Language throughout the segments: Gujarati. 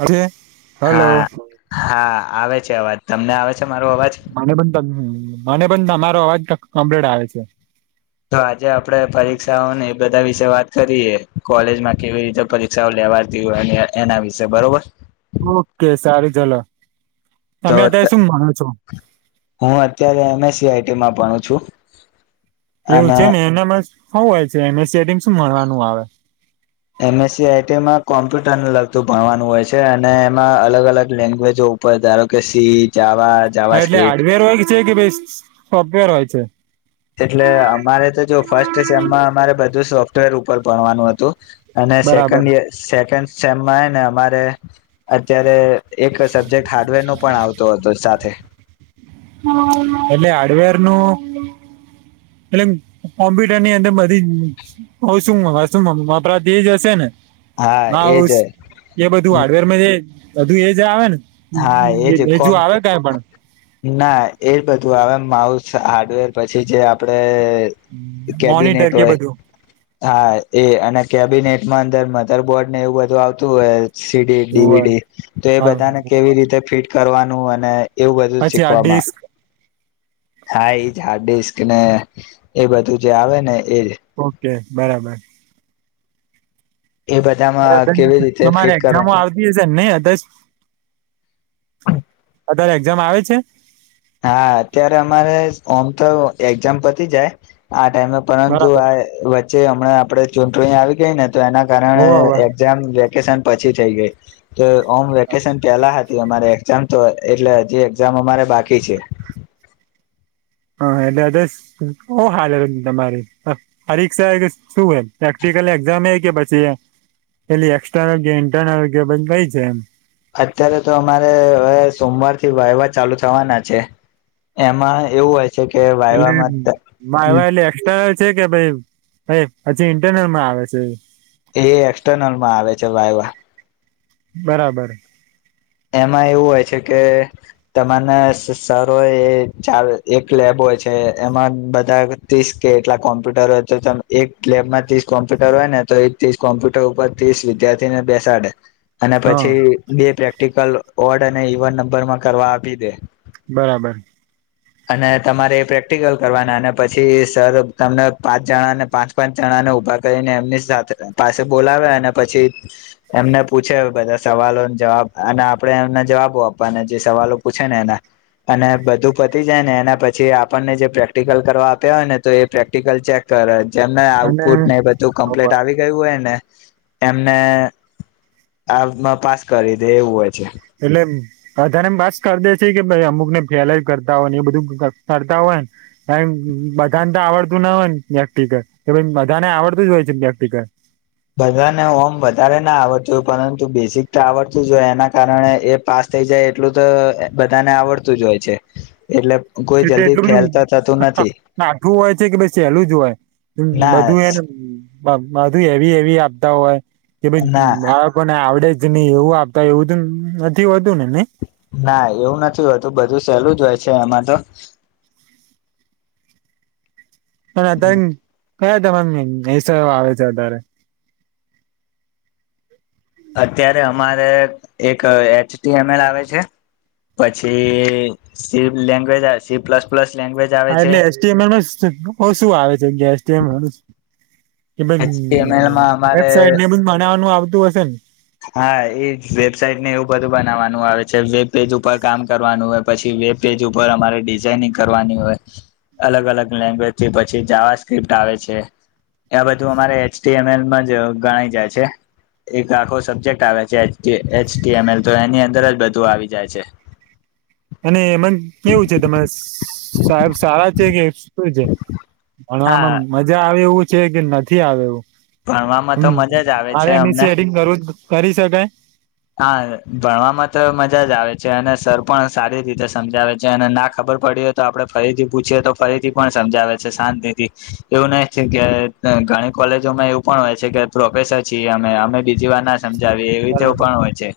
અરે. હલો હા હા આવે છે અવાજ તમને આવે. છે મારો અવાજ મને પણ મને પણ તમારો અવાજ કમ્પ્લીટ આવે છે. તો આજે આપડે પરીક્ષાઓને એ બધા વિશે વાત કરીએ કોલેજમાં કેવી રીતે પરીક્ષાઓ લે લેવાતી હોય એના વિશે બરોબર ઓકે સારુ ચલો તો તમે અત્યારે શું ભણો છો? હું અત્યારે એમએસી તીમાં ભણુ છું. એવું અને છેને એનામાં હોવું હોય છે એમ એસી આઈટીમાં શું મળવાનું આવે એમએસસી આઈટીમાં કોમ્પ્યુટર ને લગતું ભણવાનું હોય છે અને એમાં અલગ અલગ લેંગ્વેજો ઉપર ધારો કે સીજ હા એટલે હાર્ડવેર હોય છે કે સોફ્ટવેર હોય છે. એટલે અમારે તો જો ફર્સ્ટ સેમમાં અમારે બધું સોફ્ટવેર ઉપર ભણવાનું હતું. અને બરાબર સેકન્ડ સેકન્ડ સેમમાં ને અમારે અત્યારે એક સબ્જેક્ટ હાર્ડવેર નો પણ આવતો હતો સાથે એટલે હાડવેરનું એટલે કોમ્પ્યુટરની અંદર બધી શું આપ તે જ હશે ને હા એ બધું હાર્ડવેર ધું એજ આવે ને હા એજ હજુ આવે કાઈ પણ એ બધું આવે એમ માઉસ હાર્ડવેર પછી જે આપડે મોનિટર કેબિનેટ કે હોય બધું હા એ અને કેબિનેટ મા અંદર મધર બોર્ડ ને એવું બધું આવતું હોય સીડી હોવે ડીવીડી તો એ બધાને હા કેવી રીતે ફિટ કરવાનું અને એવું બધું અચ્છા શીખવામાં ડિસ્ક હા ઈ હાર્ડડીશ કે એ બધું જે આવે ને એજ કે બરાબર એ બધામાં કેવી રીતે તમારે ફિટ કરવા એક્ઝામો આવતી હશે નહી અધરસ અત્યારે એક્ઝામ આવે છે. હા અત્યારે અમારે ઓમ તો એક્ઝામ પતી જાય આ ટાઈમે પરંતુ બરાબર આ વચ્ચે હમણાં આપડે ચૂંટણી આવી ગઈને તો એના કારણે હોવે હોવે એક્ઝામ વેકેશન પછી થઈ ગઈ તો ઓમ વેકેશન પેલા તો અમારી એક્ઝામ તો એટલે હજી એક્ઝામ અમારે બાકી છે. હા એટલે [unintelligible] હાલ તમારી પરીક્ષા કે શું હોય પ્રેક એક્ઝામ એકે પછી પેલી એક્સટર્નલ કે ઇન્ટરનલ કે કઈ છે એમ અત્યારે તો અમારે હવે સોમવારથી વાયવા ચાલુ થવાના છે. એમાં એવું હોય છે કે એટલે વાયવામાં વાયવા એટલે એક્સ્ટર્નલ છે કે ભાઈ પહી પછી ઇન્ટરનેટમાં આવે છે. એ એક્સટર્નલમાં આવે છે વાયવા બરાબર એમાં એવું હોય છે કે તમાને સરઓ ચા એક લેબો હોય છે એમાં બધા ત્રીસ કે એટલા કોમ્પ્યુટર હોય છે એક લેબમાં ત્રીસ કોમ્પ્યુટર હોય ને તો એક ત્રીસ કોમ્પ્યુટર ઉપર ત્રીસ વિદ્યાર્થી ને બેસાડે અને હા પછી બે પ્રેક્ટિકલ વોર્ડ અને ઇવન નંબરમાં કરવા આપી દે બરાબર અને તમારે એ પ્રેક્ટિકલ કરવાના અને પછી સર તમને પાંચ જણા ને પાંચ પાંચ જણા ને ઉભા કરીને એમની પાસે બોલાવે અને પછી એમને પૂછે બધા સવાલ જવાબ અને આપણે એમના જવાબો આપવા અને જે સવાલો પૂછેને એના અને બધું પતી જાય ને એના પછી આપણને જે પ્રેક્ટિકલ કરવા આપ્યા હોય ને તો એ પ્રેક્ટિકલ ચેક કરે એમને અને આઉટપુટ ને બધું કમ્પ્લીટ આવી ગયું હોયને એમને આમાં પાસ કરી દે એવું હોય છે. એટલે અધારે એમ પાસ કરી દે છે કે પછી અમુક ને ફેલેય કરતા હોય ને એ બધું કરતા હોયને બધાને તો આવડતું ના હોય ને પ્રેક્ટિકલ કે બધાને આવડતું જ હોય છે પ્રેક્ટિકલ બધાને હોમ વધારે ના આવડતું હોય પરંતુ બેસિક તો આવડતું જોય એના કારણે એ પાસ. થઈ જાય એટલું તો બધાને આવડતું જ હોય છે. એટલે કોઈ એટલે જલ્દી એટલું જ ફેલ તો થતું નથી કાઠું હોય છે કે પછી સહેલું જ હોય. ના બધું એને. બધું એવી એવી આપતા હોય કે ભાઈ ના બાળકોને આવડે જ. નહી એવું આપતા એવું તો નથી હોતું ને નહી. ના એવું નથી હોતું બધું સહેલું જ હોય છે એમાં તો. [inaudible] પણ અત્યારે કયા [unintelligible] આવે છે અતારે અત્યારે અમારે એક એચટીએમએલ આવે છે. પછી C language C plus plus. Language આવે હા છે એટલે એચટીએમએલ મા શું આવે છે કે એચટીએમએલ. [unintelligible] એચટીએમએલમાં અમારે મનાવવાનું આવતું હશે ને. હા એ વેબસાઇટને એવું બધું બનાવવાનું આવે છે વેબપેજ ઉપર કામ કરવાનું હોય પછી, વેબપેજ ઉપર અમારે ડિઝાઇનિંગ કરવાની હોય. અલગ અલગ લેંગ્વેજથી પછી જાવા સ્ક્રિપ્ટ આવે છે. આ બધું અમારે એચટીએમએલ માંજ ગણાય જાય છે એક આખો સબ્જેક્ટ આવે છે એચટીએમએલ તો એની અંદર જ બધું આવી જાય છે. અને એમાં કેવું છે તમે સાહેબ સારા છે કે. શું છે ભણવામાં હા મજા આવે એવું છે કે નથી આવે એવું. ભણવામાં તો મજા જ [unintelligible] આવે છે અમને કરવું કરી શકાય. હા ભણવામાં તો મજા જ આવે છે અને સર પણ સારી રીતે સમજાવે છે અને ના ખબર. ખબર પડી હો તો આપડે ફરીથી પુછીએ તો ફરીથી પણ સમજાવે છે શાંતિથી એવું નહી કે. ઘણી કોલેજોમાં એવું પણ હોય છે કે પ્રોફેસર છીએ અમે અમે બીજી વાર ના. સમજાવી એવી તો બરાબર પણ હોય છે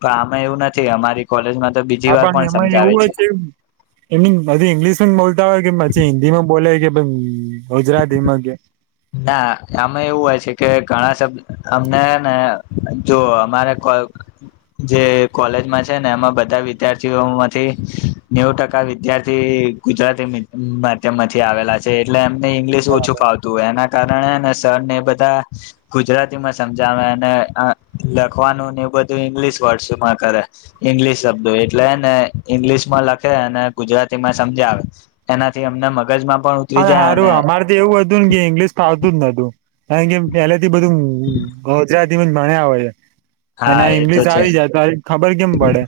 પણ આમે એવું નથી અમારી કોલેજમાં. તો બીજી હા વાર પણ એમાં સમજાવે એવું હો છે એમ બધી ઈંગ્લિશ બોલ. હોય કે પછી હિન્દીમાં બોલે કે ગુજરાતીમાં કે. ના આમે એવું હોય છે કે ઘણાબ અમને ને જો અમારે. કયો. જે કોલેજમાં છે ને એમાં બધા વિદ્યાર્થીઓ માંથી નેવું ટકા વિદ્યાર્થી. ગુજરાતી માધ્યમ માંથી આવેલા છે એટલે એમને ઇંગ્લિશ બરાબર. ઓછું ફત. એના કારણે સરને એ બધા ગુજરાતી માં સમજાવે અને લખવાનું. એવ બધું ઇંગ્લશ વર્ડમાં કરે ઈંગ્લિશ શબ્દો એટલે ને ઈંગ્લિશ માં લખે. ગુજરાતીમાં સમજ આવે એનાથી અમને મગજમાં. પણ ઉતરી અરે જાય સારું અને અમારે તો એવું હતું ને કે ઈંગ્લિશ કાવતું જ નતું. કાર કેમ પેલાથી બધું ગોજરા મણ આવે છે. અને હા આ એ તો ઇંગ્લિશ છે આવી જાય તો ખબર કેમ પડે.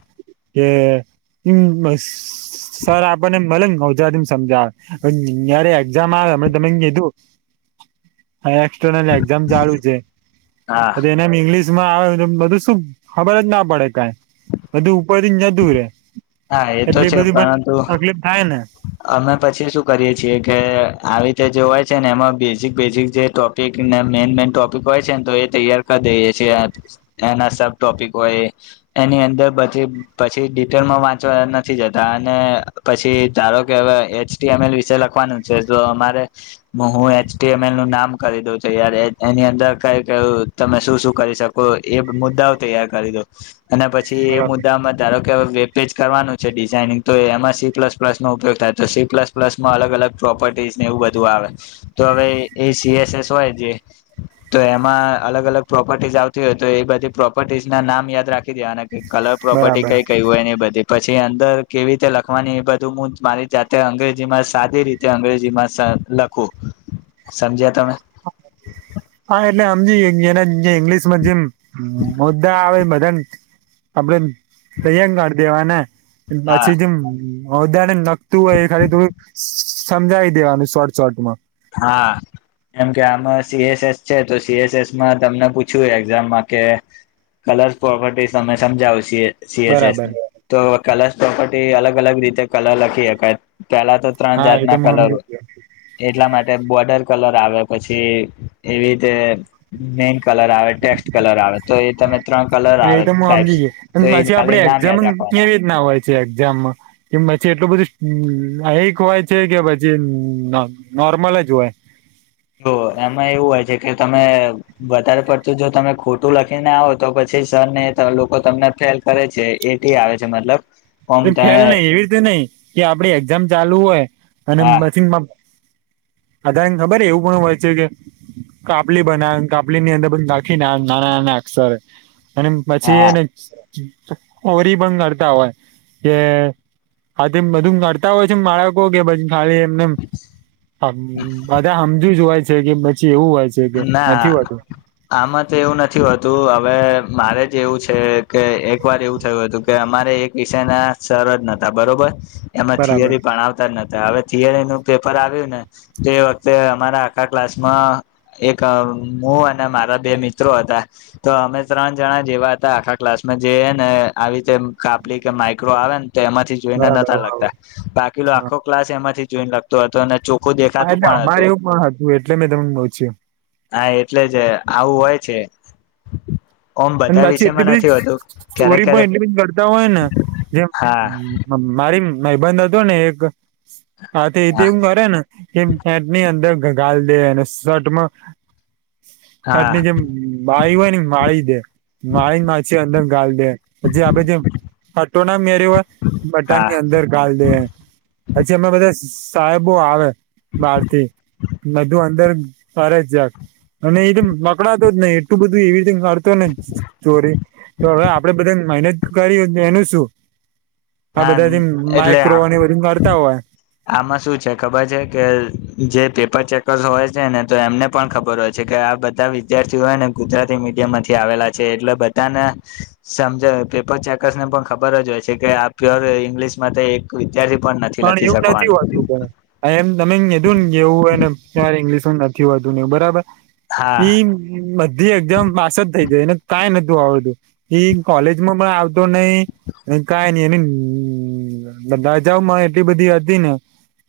કેમ સર આપણને મળ મોજરામ સમજાવ. યારે એક્ઝામ આવે અમમે તમે કીધું. હ એક્સટર્નલ એક્ઝામ ચાલુ છે હા એનેમ ઇંગ્લિશ. આવે બધું શું ખબર જ ના પડે કઈ બધું ઉપર જ ન દૂરે. હા એ તો છે પરંતુ થાય ને અમે પછી શું કરીએ છીએ. કે આવી રીતે જે હોય છે ને એમાં બેઝિક બેઝિક જે ટોપિકને મેઈન મેન ટોપિક હોય છે ને તો એ. તૈયાર કરી દઈએ છ છે એના સબ ટોપિક હોય એની અંદરી પછી. િટેલમાં. પાચ નથી જતા અને પછી ધારો કે હ એચ એમલ વિશે લખવાનું છે તો અમારે. હું એચલ નું નામ કરી દય એની અંદર કઈ ક તમે શું શું. કરી શકો એ મુદ્દા તૈયાર કરી દો અને પછી એ બરાબર મુદ્દામાં ધારો કે. પેજ કરવાનું છે ડિઝાઇનિંગ તો એમાં સી પલ પ્લસનોો ઉપયોગ થાય તો સી પ્લસ પ્લસમાં અલગ અલગ પ્રોપર્ટીસ. એવું બધું આવે તો હવે એ સીએસ એસ હોય જે તો એમાં અલગ અલગ. પ્રોપર્ટીઝ આવતી હોય તો એ બધી પ્રોપર્ટીઝ ના યાદ રાખી દેવા અને કલર પ્રોપર્ટી બરાબર કઈ કઈ હોય ને એ બધ. પછી અંદર કેવી રીતે લખવાની એ બધું હું મારી જાતે અંગ્રેજી માં સાદી રીતે અંગ્રેજી માં. લખું સમજ્યા તમે. હા એટલે અમજી જેના. ઇંગ્લશ મધમદ્દા આવે. આપડ દૈ્ય કરઢ દેવાને હા પછી. અધા ને નખતું હોય એ ખાલી થોડું સમજાવી દેવાનું શોર્ટ શોર્ટ માં. હા. એમ કે આમાં સીએસએસ છે તો સીએસએસમાં તમને પૂછ્યું એક્ઝામમાં કે. કલર્ પ્રોપર્ટી અમે સમજાવ છી. સીએસ બરાબર એસની તો કલશ પ્રોપર્ટી અલગ અલગ રીતે કલર લખી શકાય. પેલા તો ત્રણ હા એ તો જાતના હું કલર સમજી હોય. ગયો એટલા માટે બોર્ડર કલર આવે પછી એવી રીતે મેક. કલર આવે ટેક્સ્ટ કલર આવે તો એ તમે ત્રણ કલર હા એ આવે તો હું ટાઈપ્સ સમજી ગયો અને તો એ પછી ખાલી આપડે નામ એક્ઝામ યાદ રાખો. કેવી જ ના હોય છે. ામમાં પછી એટલું બધુંવાય છે કે પછી. નોર્મલે જ હોય. જો એમાં એવું હોય છે કે તમે વધારે પડતું જો તમે ખોટું લખીને આવો તો પછી. સર ને લોકો તમને ફેલ કરે છે એટી આવે છે મતલબ. ઓમ એ તમે ખ્યાલ નઈ એવી રીતે નહી કે આપડી એક્ઝામ ચાલુ હોય અને હા મસીનમાં. અધાને ખબર એવું પણ હોય છે કે. કાપલી બના કાપલી ની અંદર બ રાખીને નાના નાના અક્ષરે. અને પછી હા એને ઓરી પણ કરતા હોય. કે આ તે બધું નતા હોય છે માળાકો કેછ. ખાલી એમને બધા હમજી જોવાય છે કે પછ ના આમાં તો એવું નથી હોતું હવે મારે જ એવું છે કે એક વાર એવું થયું હતું કે અમારે એક વિષયના સર જ નથી બરોબર એમાં બરાબર થિયરી પણ આવતા જ નતા હવે થિયરીનું પેપર આવ્યું ને તે વખતે અમારા આખા ક્લાસમાં એક હું અને મારા બે મિત્રો હતા તો અમે ત્રણ જણા જેવા હતા આખા ક્લાસ જેને આવી રીતે કાપલી કે માઈક્રો આવેને તો એમાંથી જોઈને બરાબર નતા હ લખતા હા બાકીલો આખો ક્લાસ એમાંથી જોઈને લખતો હતો અને ચો હા એટલે અમારે એવું પણ હતું એટલે મેં તમ હા એટલે જ આવું હોય છે. ઓમ અને બધા પાછી એટલી વિષયમાં બધી નથી હોતું ક્યારેક ચોરી પણ ક્યારેક એટલી બધી કરતા હોય ને જે હા મારી ભાઈબંધ હતોને એક હા તે તેવું કરે ને કે ફેટની અંદર ગ ગાલ દે અને શર્ટમાં હાટની હા જેમ બાય હોયને વાળી દે વાળી માછે અંદર ગાલ દે પછી આપડે જે ફટો ના મેરે હોય હા બટનની અંદર ગાલ દે પછી અમે બધા સાહેબો આવે બારથી બધું અંદર ફરે જક અને એ જેમ પકડાતો જ નઈ એટલું બધું એવી રીતે કરતો ને ચોરી તો હવે આપડે બધા મહેનત કરી એનું શું આ હા બધાથી એટલે માઈક્રોની વરિંગ કરતા હોય. આમાં શું છે ખબર છે કે જે પેપર ચેકર્સ હોય છે ને તો એમને પણ ખબર હોય છે. કે આ બધા વિદ્યાર્થીઓને ગુજરાતી મીડિયમ માંથી આવેલા છે એટલે બધાને સમજણ પેપર ચેકર્સને પણ ખબર જ હોય છે કે આ પ્યોર ઇંગ્લિશ માટે એક વિદ્યાર્થી પણ નથી. પણ લખી એવું નથી શકવાનો હોતું પણ એમ તમે કીધુંને એવું હોયને ત્યારે ઈંગ્લિશ ન કેવાતુને બરાબર હા ઈ બધી એક્ઝામ પાસ જ થઈ જાય એને કાઈ નથી જો અવે તો ઈ કોલેજમાં પણ આવતો નહી કાઈ ની એને રજામાં એટલી બધી હતી ને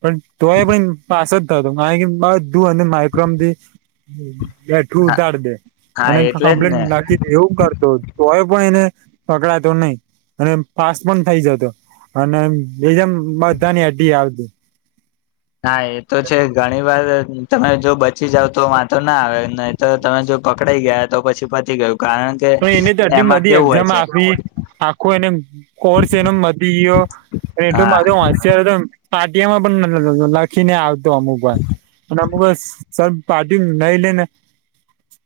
પણ તોય પણ એમ પાસ જ થતો, કારણ કે બધું અને માઇક્રોમથી બેઠું હા ઉતારી દે, હા અને એટલે જ કમ્પ્લેન ને નાખી, એવું કરતો તોય પણ એને પકડાતો નહી, અને પાસ પણ થઇ, જતો અને એમ બધાની, અધી આવતી હા, એ તો છેજ, ઘણીવાર તમે જો બચી જાવ, તો વાતો ના આવે નહી, તો તમે જો પકડાઈ ગયા, તો પછી પતી ગયું. કારણ કે પણ એને આટલી એમાં બધી કેવું હોય એક્ઝામ છે આપી, આખો એને કોર્સ, એનો મતી ગયો અને એટલું હા મારુ હોશિયાર હતો, એમ પાટીયામાં, પણ લ લ લ લખીને આવતો, અમુક વાર અને અમુક વાર સર પાર્ટી નઈ, લેને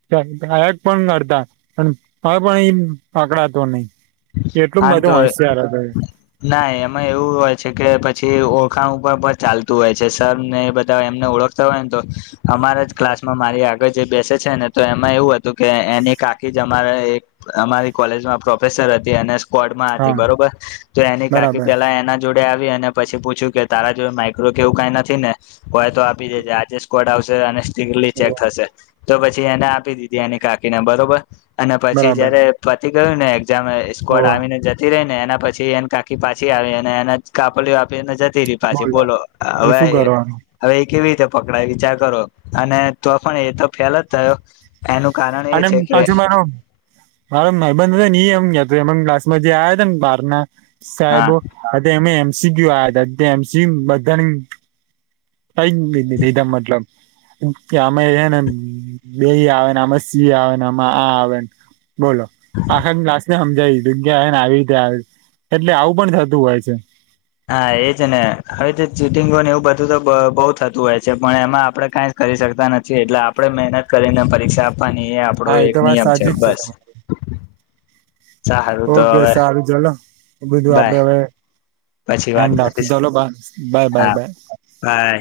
ગા ગાયક પણ કરતા પણ હવે, પણ ઈ પકડાતો નહી એટલું હા, તો બધું હોશિયાર હતો એ ના એમાં એવું હોય છે, કે પછી ઓ ખાણ ઉપર પણ ચાલતું હોય છે, સરને એ બધ એમને ઓળખતા હોયને, તો અમારા જ ક્લાસમાં મારી આગળ જે બેસે છેને, તો એમાં એવું હતું, કે એની કાકી જ અમારે એક અમારી કોલેજમાં પ્રોફેસર હતી. તી અને સ્કવડમાં હતી, હા બરોબર તો એની કાકી બરાબર પેલા એના જોડ ડે આવી અને પછી પૂછ્યું કે તારા જો માઇક્રો કેવું કઈ નથી, ને હોય, તો આપી દેજે આજે સ્કોડ આવશે. શે અને સ્ટ્રીકલી ચેક થશે, તો પછી એને આપી દીધી એની કાકીને બરોબર અને પછી બરાબર જયારે, પતિ ગયુંને એક્ઝામ સ્કોડ હોવે આવીને જતી રહીને ને એના પછી, એને કાકી પાછી, આવી અને એને કાપલી આપીને જ તી રી પાછી બોલો હવે, શું એ કરવાનું હવે એ કેવી રીતે પકડાય, વિચાર કરો અને તો પણ એ તો ફેલ જ થયો એનું કારણ એ અને છે કે પાછુ, માનો મારા ભાઈબંધની એમ કેતો, એમ ક્લાસમાં જે આવયા હતા, ને બહારના હા સાહેબો હાથે, એમે એમસીકયુ આ તા તે એમસી બધાની કઈીીધા, મતલબ. કે અમેને, બે આવેમે. સી આવે આમાં આ આવે ને બોલો, આખા લને. જગ્યા, ને આવી રીતે આવે એટલે આવું પણ થતું હોય છે. હા, એજ ને હવે, તો ચીટિંગો ને એવું બધું તો બહુ થતું હોય છે, પણ એમાં આપડે કઈ. કરી શકતા નથી, એટલે આપણે મહેનત કરીને પરીક્ષા. આપવાની એ આપણો હા એક તો વાત નિયમ છે, સાચી જ બસ. તમારી સારું તો ઓકે હવે સારું ચલો બીધું, આપડે બાય હવે. પછી એ વાત રાખું કરીશું ચાલો બ બાય, બાય, હા બાય. બાય